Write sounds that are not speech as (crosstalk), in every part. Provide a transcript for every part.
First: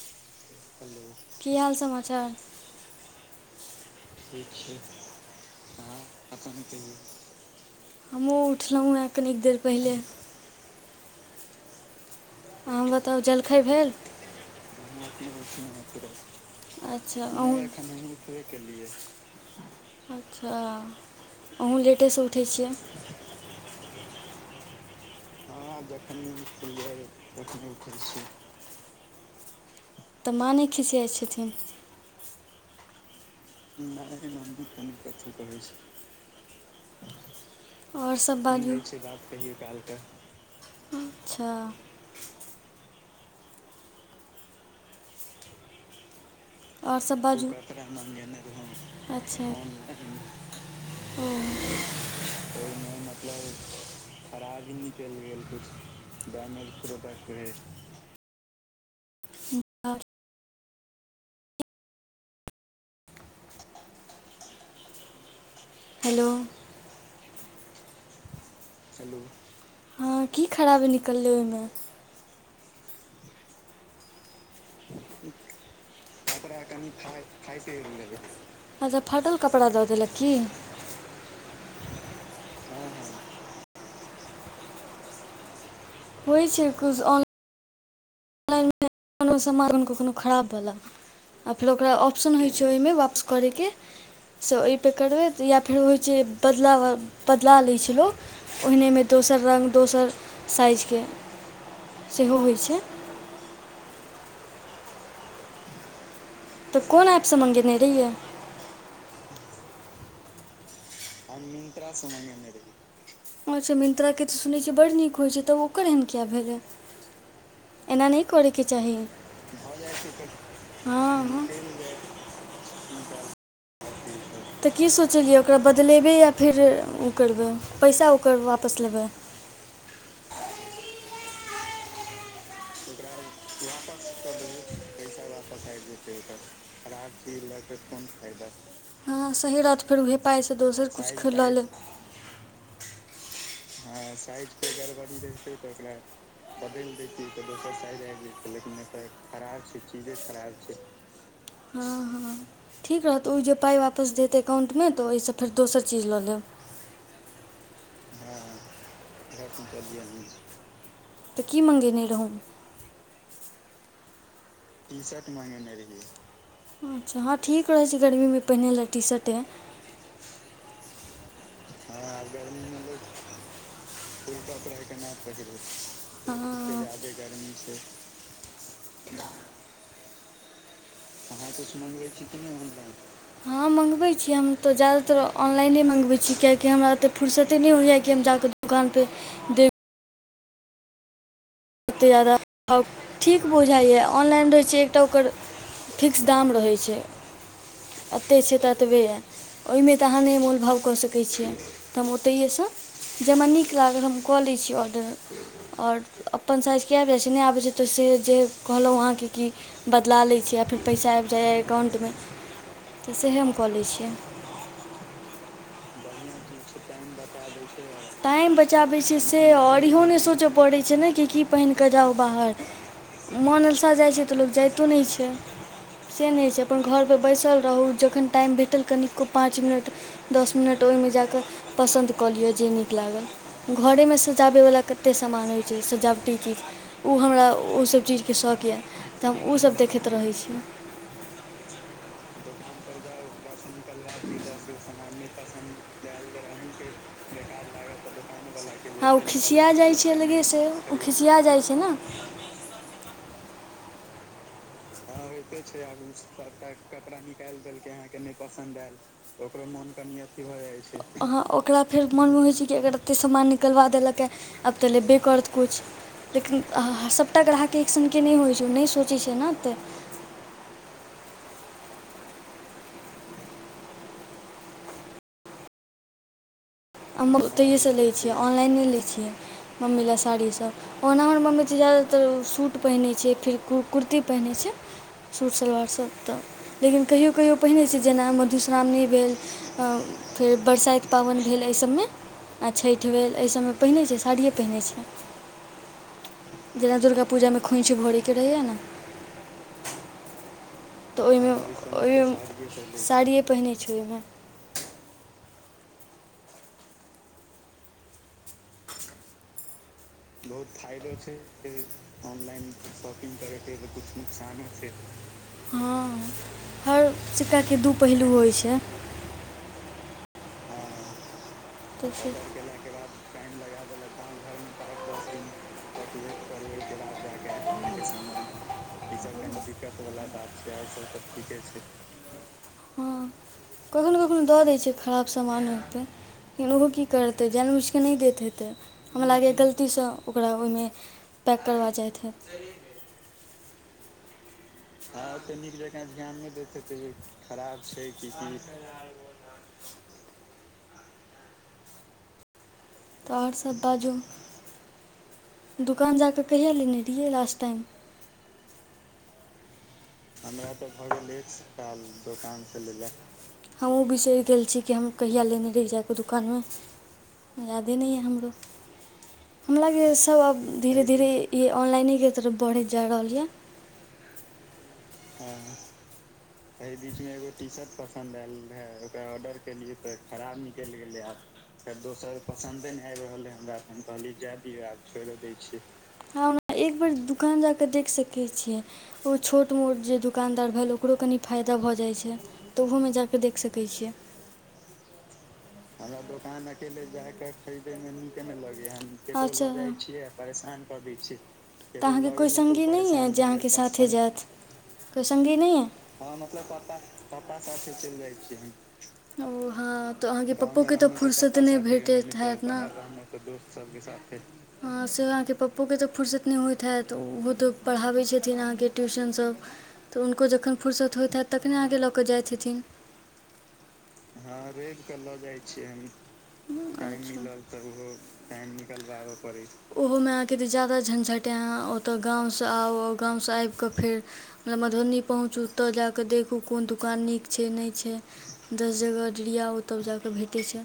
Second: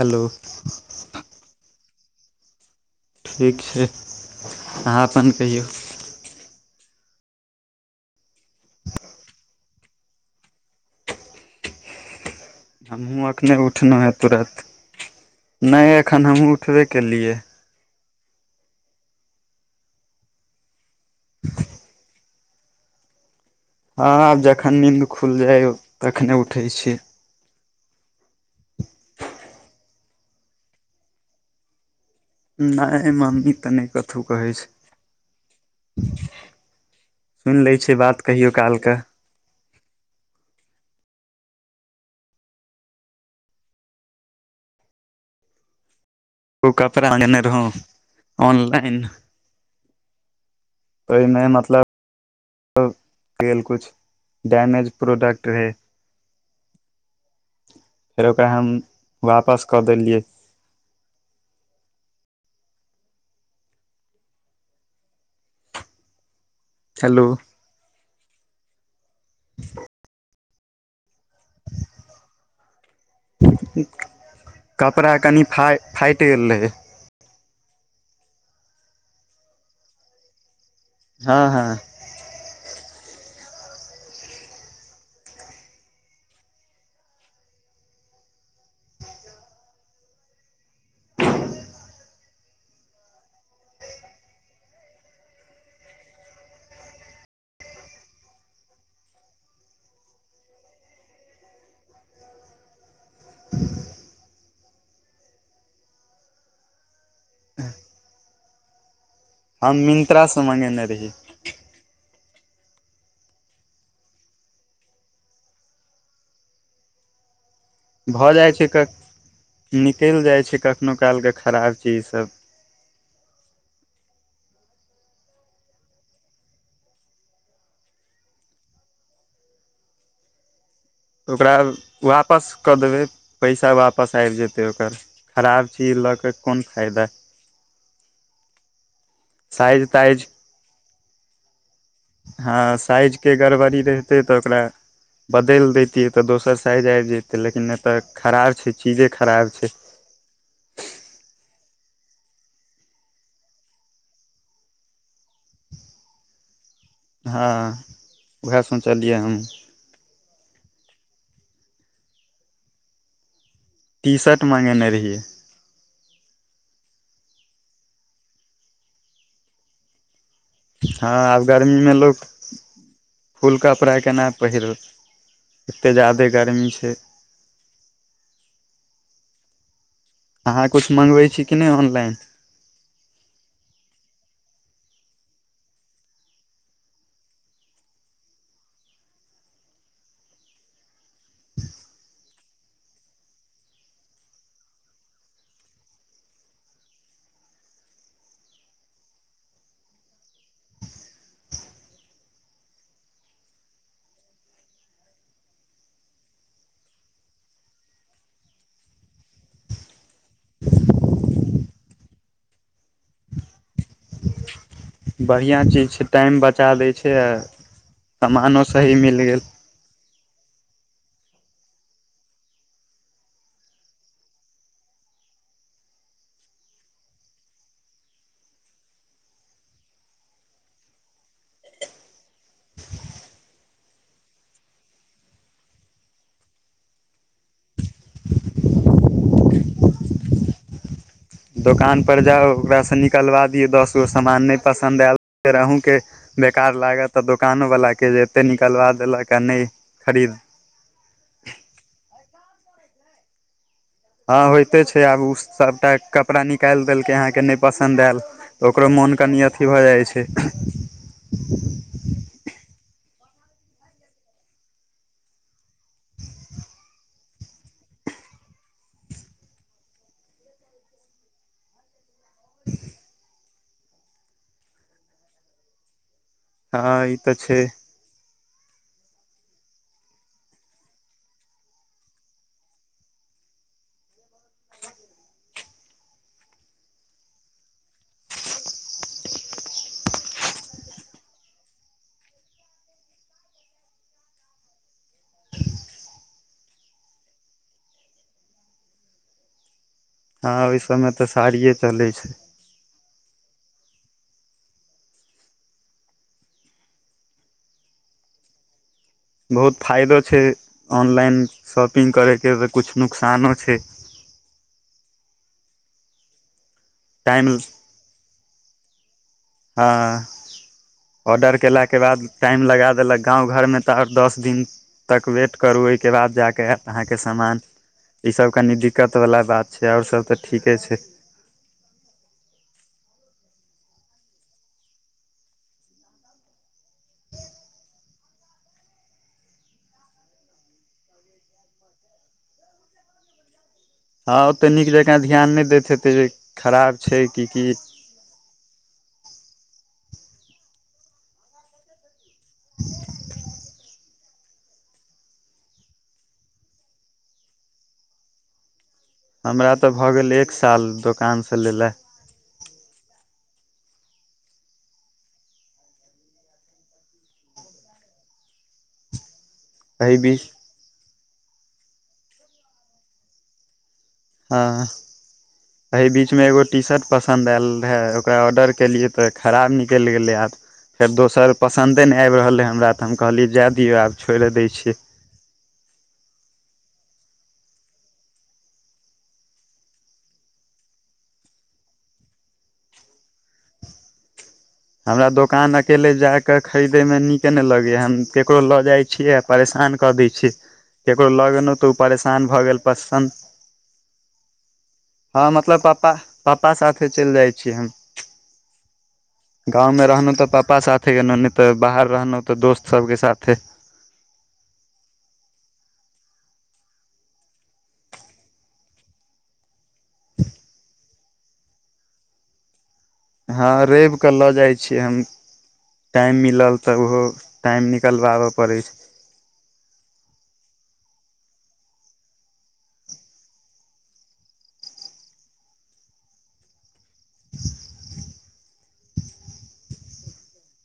Hello कि हाल समाचार ठीक छै आहाँ अपन कहियौ हमहुँ उठलहुँ हें कनिक देर पहिले अहाँ बताउ हमहुँ अखने जलखै भेल उठलहुँ हेँ तुरत अच्छा अहूं (unintelligible) अच्छा अहूँ लेटेसँ उठै छियै हँ हँ जखन नींद खुल जाय है जखन नींद खुइल जाय तखने उठै छियै तऽ माँ नै खिसियाइ छथिन नै मम्मी तऽ नै कथु कहै छै सुनि लै छै बात कहियो कालकऽ कहियो काल कऽ अच्छा ओ और कपड़ा सब आनने बाजू रहौं ऑनलाइन (unintelligible) अच्छा ओय में मतलब (unintelligible) गेल कुछ डैमेज प्रोडक्ट रहै (unintelligible) फेर ओकरा हम वापस कऽ देलियै हेलो हेलो (inaudible) (unintelligible) हँ की खराबी निकललै ओय मे कपड़ा कनि फाई फाटि गेल रहै अफ (unintelligible) फाइट गेल रहै अच्छा फाटल कपड़ा द देलक की हँ हँ होय छै कुछ ऑल नहि (unintelligible) कोनो सामान (unintelligible) कोनो खराब वला आ फेर ओकरा ऑप्शन होइ छै ओहिमे वापस करै के से ओय पे करवय या फेर होइत छै बदला बदला लैत छै लोक ओहिने मे दोसर रंग दोसर साइज के सेहो होइ छै (inaudible) तऽ कोन ऐप सँ मँगेने रहियै हम मिन्त्रा सँ मांगेने रहीयै हम मिन्त्रा सँ मांगेने रहीये अच्छा मिन्त्रा के तऽ सुनै छियै बड्ड नीक होइ छै तऽ ओकर एहन किए भेलै एना नहि भऽ जाइ करैके छै क चाही निकलि जाइ छै कखनो हँ काल क हँ खराब चीज सब (unintelligible) तऽ की सोचलियै ओकरा बद द लेबै या फेर ओ करबै पैसा ओकर वापस लेबै ओकरा आब वापस कऽ देबै पैसा वापस आबि जेतै ओकर खराब चीज लऽ कऽ कोन फायदा (unintelligible) हँ सही रहत साइज फेर उहे ताइज पाइसँ दोसर कुछ ख ल लेब हँ साइज के गड़बड़ी रहितै तऽ ओकरा बदलि देैतियै तऽ दोसर साइज आबि जतै लेकिन एत खराब छै चीजे खराब छै चीजे खराब छै हँ हँ ठीक रहत तऽ ओय जे पाइ वापस देत एकाउंटमे तऽ ओहिसँ फेर दोसर चीज लऽ लेब हँ वेएहे सोचलिया हमु कलिी (unintelligible) तऽ की मँगेने रहौं टीशर्ट मँगेने रहियै म नहि रै (unintelligible) अच्छा हँ ठीक रहै छै गर्मी मे पहिन ला टीशर्टे हँ आब गर्मी मे लोठ फूल कपड़ा केना पहिरब एते जादे गरमी छै गर्मीसँ (unintelligible) अहाँ कूछ मँंगबै छी कि नै ऑनलाइन क उै (unintelligible) हँ मँगबै छी हम तऽ जादातर ऑनलाइने मँगबैत छी कियकि हमरा ओते फुरर्सते नहि होइयए कि हम जाकऽ दुकान पे ओतेक जादा आ ठीक बुझाइए ऑनलाइन रहैत छै एकटा ओकर फिक्स दाम रहैत छै एतय छै तऽ एतबेए य ओहिमे तऽ अहाँ नहि मोलभाव कऽ सकै छियै तऽ हम ओतहिएसँ जेम नीक लागल हम कऽ लै छीयै ऑर्डर आओर अपन साइज किया आबि जाइ छै नै आबै छै तऽ से जे कहलहुँ अहाँके कि बदला लै छीय आ फेर पैसा आबि जाइए एटाउंट मे तऽ सएह हम कऽ लै छियै। बढ़िआँ चीज छै टाइम बचा दै छै अ। टाइम बचाबै छयै से आओर इहो नहि सोचय पड़ैत छै ने कि की पहिन कऽ जाउ बाहर। मोन अलसा जाइ छै तऽ लोक जाइतो नै छै। से नै होइ छै अपन घरपर बैसल रहू जखन टाइम भेटल कनिको पाँच मिनट दस मिनट ओहिमे जा कऽ पसन्द कऽ लिय जे नि नीक लागल घरेमे सजाबैवला कतेक सामान होइत छै सजावटी चीज ओ हमरा ओसभ चीजके शौक यए तऽ हम ओसभ देखैत रहै छी। दोकान पर जाउ ओकरासँ निकलबा दियौ दस गो सामान नहि पसन्द आयल फेर आहू के बेकार लागत अऽ दोकानो वालला के जे एते निकलवा आ ओ देलक खिसिया नहि जाइ छै खरीद अलगेसँ ओ खिसिया जाइत छै ने। हँ होत होते छै आब ओ सभटा कपड़ा निकालि देलकै अहाँके नहि पसन्द आयल ओकरो मोन कनी ओकरो मोन कनि अथी भऽ जाइ छै अहाँ ओकरा फेर मोनमे होइत छै कि अगर एतेक सामान निकलवा देलकैँ आब तऽ लेबे करत कुछ। लेकिन अ अह सभटा ग्राहक एक सनके नहि होइत छै नहि सोचैत छै ने ओते। (unintelligible) हँ ई तऽ हम छै ओतहिएसँ लै छियै ऑनलाइने लै छियै मम्मी लऽ साड़ीसभ। ओना हमर मम्मी छै ज्यादातर सूट पहिनै छै फेर कु कुर्ती पहिनै छै। सूट सलवारसभ तऽ लेकिन कहियो कहियो पहिने छै जेना मधुश्रावणी भेल फेर बरसाइत पाबनि भेल। भेल एहि सभमे आ छठि भेल एहि सभमे पहिरै छै साड़ियए पहिरै छै। जेना दुर्गा पूजामे खूँछ भोरेके रहैएऽ नऽ। हँ अभि समय तऽ ओहिमे ओहिमे साड़िये पहिने छै ओहिमे। बहुत फायदो छै ऑनलाइन शॉपिंग करैके तऽ कुछ नुकसानो छै। हँ हर टाइम सिक्का कऽ दू पहलू होइ छै। हँ ऑर्डर केल के तऽ बाद टाइम लगा देलक गाँव घरमे तऽ ओर दस दिन तक वेट करू ओहिके बाद जाकऽ आत अहाँके समान ई सब कनी दिक्कत बला बात छै। आओर सब तऽ ठीके छै। हँ कखनु कखनु दऽ दै छैियै खराब सामान होतऽ। फिन ओहो की करतै जैन बुझकय नहि दैत हेतै हमरा लागैए गलतीसँ ओकरा ओहिमे पैक करबा जाइत हाइत हँ ओतऽ नीक जकाँ ध्यान नहि दैत हेतै जे खराब छै की की (unintelligible) (inaudible) तऽ आओर सभ बाजू। दोकान जाकऽ कहिया लेने रहियै लास्ट टाइम। हमरा तऽ भऽ गेल एक साल दोकानसँ लेला। दुकान स लेला। हम बिसरि गेल छी कि हम कहिया लेने रहि जाय का दुकान मऽ यादे नहि य हमरो। हमरा लगे एहि सभ बीच आब धीरे धीरे ई ऑनलाइनेके तरफ बढ़ैत जा रहल यऽ। हँ ऐय बीचमे एगो टी एहि शर्ट बीच मे एगो पसन्द टी आयल शर्ट रहए पसंद ओकरा आएल ऑर्डर रहे केलियै ओकरा तऽ ऑर्डर खराब केलिये निकलि तऽ गेलै आब खराब निकेल गेल फेर दोसर पसन्दे नहि आबि रहल हइ हमरा तऽ हम कहलिए जाए दिौ आब छोड़ि दै छी। एक बेर दुकान जााक देख सकै छियै ओ छोट मोट जे दकानदार भेल ओकरो कनि फायदा भऽ जाइ छै तऽ ओहोमे जाकऽ देख सकै छियै हमरा दोकानक हमरा दोकान अकेले जाय केँ खरीदे मे हम निक नहि ककरो लऽ लगे जाइ छियै आ परेशान कऽ दै हम छियै परेशान (inaudible) ककरो तऽ लऽ गेलहुँ तऽ ओ अहाँ केँ परेशान कोइ भऽ गेल संगी नहि यए पसन्द जे अहाँ केँ साथे जैत (unintelligible) हँ मतलब पापा हम अपना पापा पप्पा साथे चलि जाइ पप्पा छियै हम साथे चैल जाइ छिय गाँवमे रहनू तऽ पापा साथे गेलहुँ नहि फुर्सत तऽ बाहर रहनू तऽ दोस्त सब केँ साथे सब केँ साथ ह सेहो अहाँकेँ पप्पोकेँ तऽ फुर्सत नहि होइत हैत ओहो तऽ पढ़ाबैत छथिन अहाँ केँ ट्यूशनसभ तऽ हुनको जखन फुुरसत होइत हैत तखने आहाँ केँ लऽ कऽ जाइत हेथिन हँ रैव कऽ लऽ जाय छी हम (unintelligible) ओहोमे टाइम मिलल तऽ ओहो टाइम निकलबाबय पड़ै छै अहाँ केँ ज्यादा झँझटै यऽ अहाँ ओतय गाँव सऽ आउ गाँव सऽ आबि कऽ फेर मधुबनी पहुँचू ओ तऽ जा कऽ देखू कोन दुकान नीक छै नहि छै दस जगह डिरियाओ तब जा कऽ भेटै छै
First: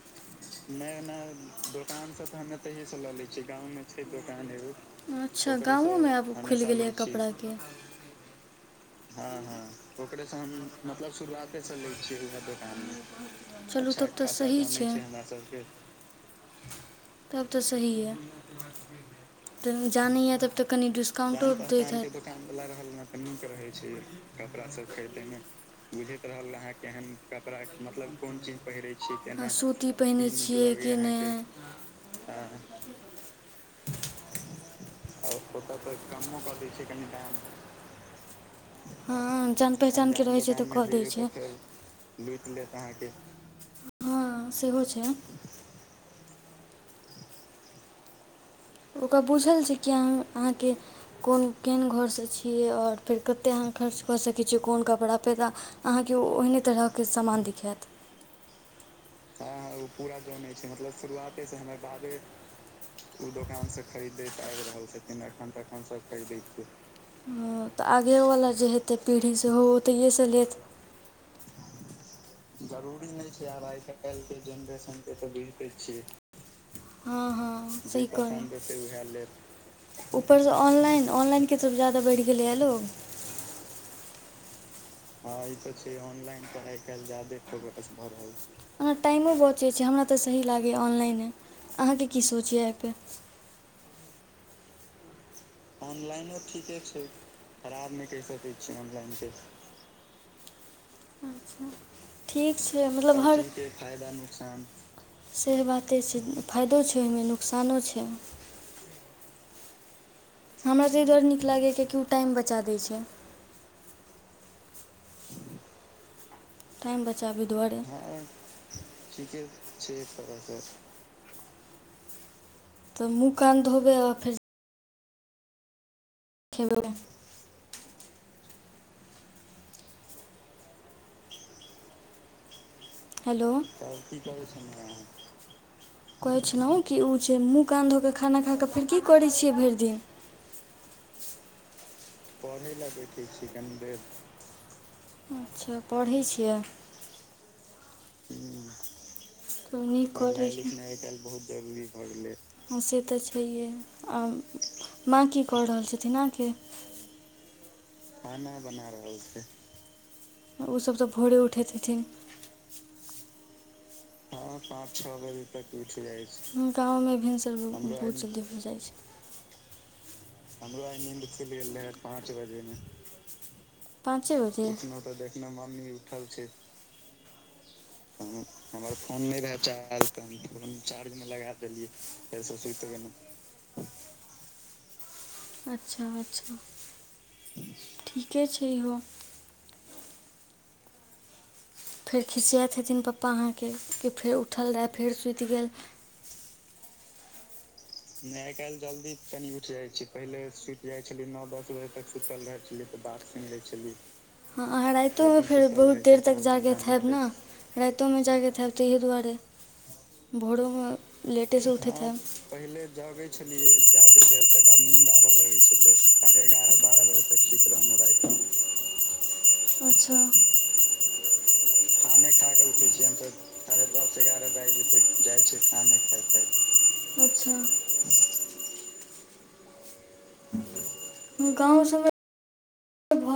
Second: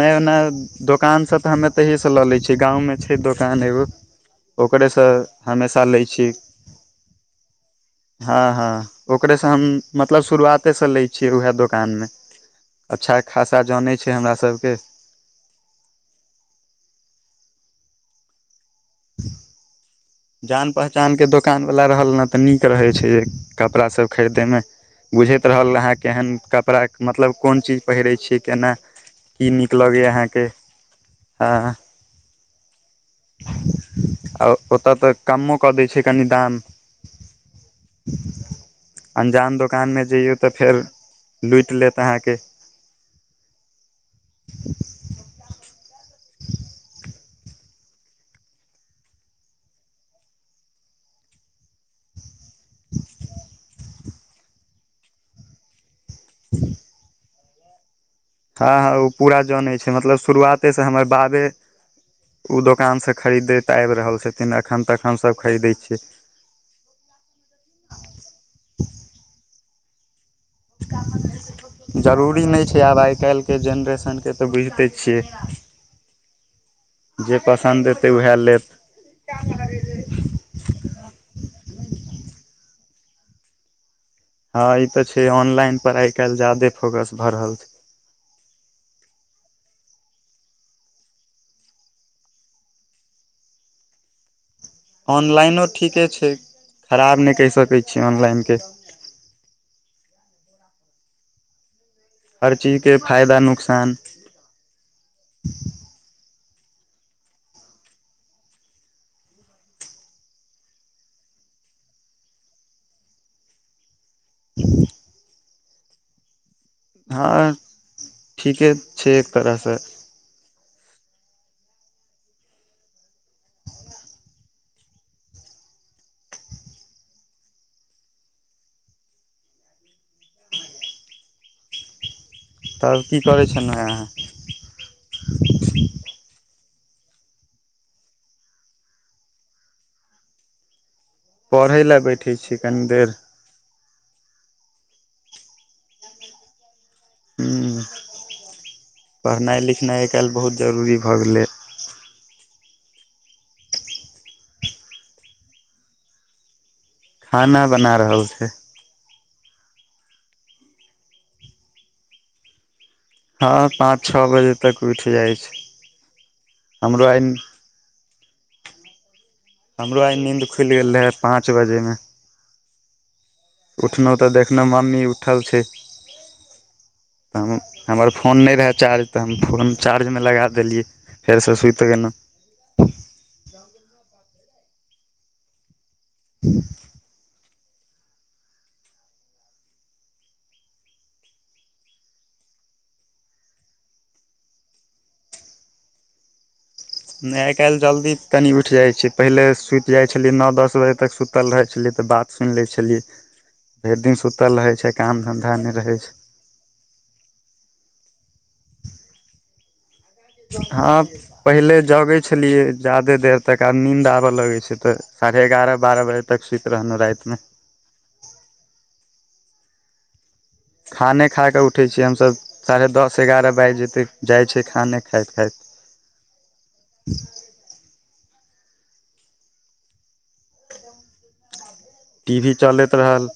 नयो नयो दोकान से तऽ हमे ऐतैहिए से लऽ ले छियै गाँव में छै दोकान एगो ओकरेसँ (unintelligible) अच्छ हमेशा गाँव लै में छियै आब खुल गेलियै कपड़ा केँ हँ हँ ओकरे से हम मतलब शुरुआते से ले छियै उएह दोकान मे अच्छा खास तै चलू जानै तब छै तऽ हमरा सही सभके है (inaudible) तब तऽ सही यऽ (unintelligible) जान पहचान केँ डिस्काउंटो दोकानवला दैत रहल हैत न तऽ नीक रहै छै जे कपड़ाभ खरीदैमे बुझैत रहल अहाँ केहन कपड़ा मतलब कोन चीज पहिरै छी (unintelligible) सूती पहिरै छियै कि नहि हँ (unintelligible) आ ओतय तऽ कमो कऽ दै छै कनि दाम (inaudible) हँ अंजान जान दोकानमे पहचानके जइयौ रहै छै तऽ फेर कऽ दै छै लुटि लेत अहाँ केँ हँ सेहो छै ओकरा पूछल छै कि अहाँकेँ कोन केहन घरसँ छी कि और फेर कतेक अहाँ खर्च कऽ सकै छियै कोन कपड़ा पे तऽ अहाँ केँ ओ ओहने तरह केँ समान दिखायत हँ ओ पूरा जानै छै मतलब शुरुआते से हमर बाबे ओ दोकानसँ खरीदैत आबि रहल छथिन एखन तखनसभ खरीदै छियै (unintelligible) हँ तऽ आगेवला जे हेतै पीढ़ी सेहो ओ तहिएसँ लेत (inaudible) जरूरी नै छै आब आइ काइल केँ जनरेसन आइ काइल केँ जेनरेशन केँ तऽ बुझिते छियै हँ जे हँ पसन्द सहि एतै उएह लेत कहलिये (inaudible) ऊपर सँ ऑनलाइन ऑनलाइन केँ तरफ ज्यादा बढ़ि गेलैए लोक हँ ई ते छै ऑनलाइन पर आइ काइल ज्यादे फोकस भ रहल छै (unintelligible) ओना टाइमो बचै छै हमरा तऽ सही लागैएा ऑनलाइने अहाँकेँ की सोच यऽ एहिपर ऑनलाइनो ठीके छै खराब नहि कहि सकैत छी ऑनलाइन केँ (unintelligible) ठीक हर छै चीजके मतलब हर फायदा नुकसान (unintelligible) सेह बाते छै फायदो छै ओहिमे नुकसानो छै हमरा तऽ इ दुआर नीक लागैए किआकि ओ टाइम बचा दैत छै (unintelligible) टाइम बचाबी हँ दुआरे ठीके छै एक ठीके तरहसँ छै एक तरह कऽ तऽ मुँह कान धोबे आ फेर खेबै तब की करै हेलो छलहुँ अहाँ कहै छलहुँ कि ओ छै मुँह कान धोके धऽ कऽ खाना खा कऽ फेर की करै छियै भरि दिन पढ़ै लऽ बेै पढ़ै लए बेटेय छैये कनि देर अच्छा पढ़ै छियै हू क भऽ गेलै बहुत जरूरी भऽ गेले हँ से तऽ छैहे आ माँ की कऽ रहल छथिन अहाँकेँ खाना बना रहल छै बना रहल छै ओसभ तऽ भोरे उठैत हथिन हँ पाँच छओ बजे ह तक पाँच छओ उठि जाइ बजे छै तक उठ जाइ छै गाँव हमरो मे आइ भिनसर बहुत जल्दी हो जाइ छै हमरो आइ खुलि हमरो गेल आई रहै नीन्द खुइज पाँच गेल रहै बजेमे पाँच बजेमे उठलहुँ तऽ पाँचे देखलहुँ बजे मम्मी उठनु तऽ उठल देखनु की छै तऽ मम्मी उठल छै हम हमर फोन नहि रहै हमर चार्ज तऽ फोन हम नहि रहए फोन चार्ज चार्जमे तऽ लगा हम देलियै चार्जमे लगा फेरसँ सुति देलियै गेलहुँ फेर सऽ सुइत गेलू (unintelligible) अच्छा अच्छा ठीके छै इहो फेर खिसियाइत हेथि पप्पा अहाँके कि फेर उठल रहय फेर सुति गेल न आय काल्हि जल्दी तनि उठि जाइ छै पहिले सुति जाइ छलियै नओ दस बजे तक सुतल रहै छलियै तऽ बात सुनि लै छलियै भेरि दिन सुतल हँ रहै अहाँ छैऽ काम रातिओमे धन्धा फेर नहि बहुत रहै छै देर तक जागे हयब नऽ रायतो मऽ जागैत हयब ताहि दुआरे भोरोमे हँ लेटेसँ उठैत हैब जगै छलियै जादे देर तक आब नीन्द आबऽ लगै छै तऽ साढ़े एगारह बारह बजे नहि अच्छा खाने खाकऽ उठै छियै हमसभ साढ़े दस एगारह बाजि जेतै जाइत छै खाने खाइत खाइत (inaudible) अच्छा गाँव सय टी भी चलैत रहल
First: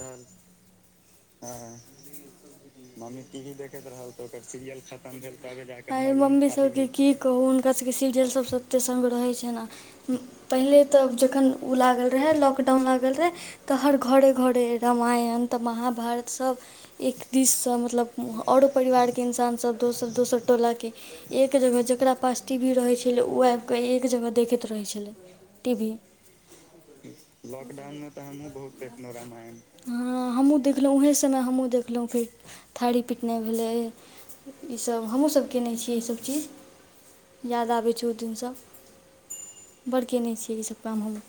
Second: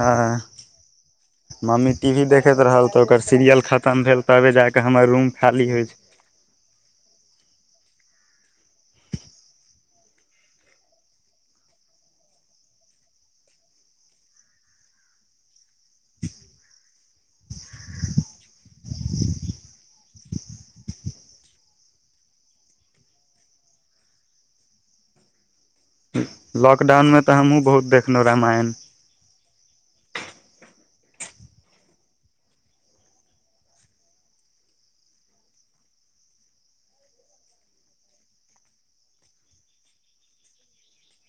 हँ मम्मी टी भी देखैत रहल तऽ छै ओकर सीरियल खतम भेल तबे जा कऽ हमर रूम खाली होइ छै आइ मम्मी सबके की कहू हुनका सबके सीरियल सब सऽ अते सङ्ग रहै छै नऽ पहिले तऽ जखन ओ लागल रहै लॉकडाउन ल भ गेल रहै तऽ हर घरे घरे रामायण तऽ महाभारत सब एक दिससँ मतलब आओरो परिवारके इन्सान सब दोसर दोसर टोलाके एक जगह जकरा पास टी वी रहै छलै ओ आब कऽ एक जगह देखैत रहै छलैय टी भी लॉकडाउन मऽ तऽ हमहुँ बहुत देखलहुँं रामायण हँ हमहूँ देखलहुँ उएहे समय हमहूँ देखलहुँ फेर थारी पीटनाइ भेलै इसभ हमहूँसभ कयने छियै इसभ चीज याद आबैत छै ओ दिनसँ बड़के नहि छियै ईसभ काम हम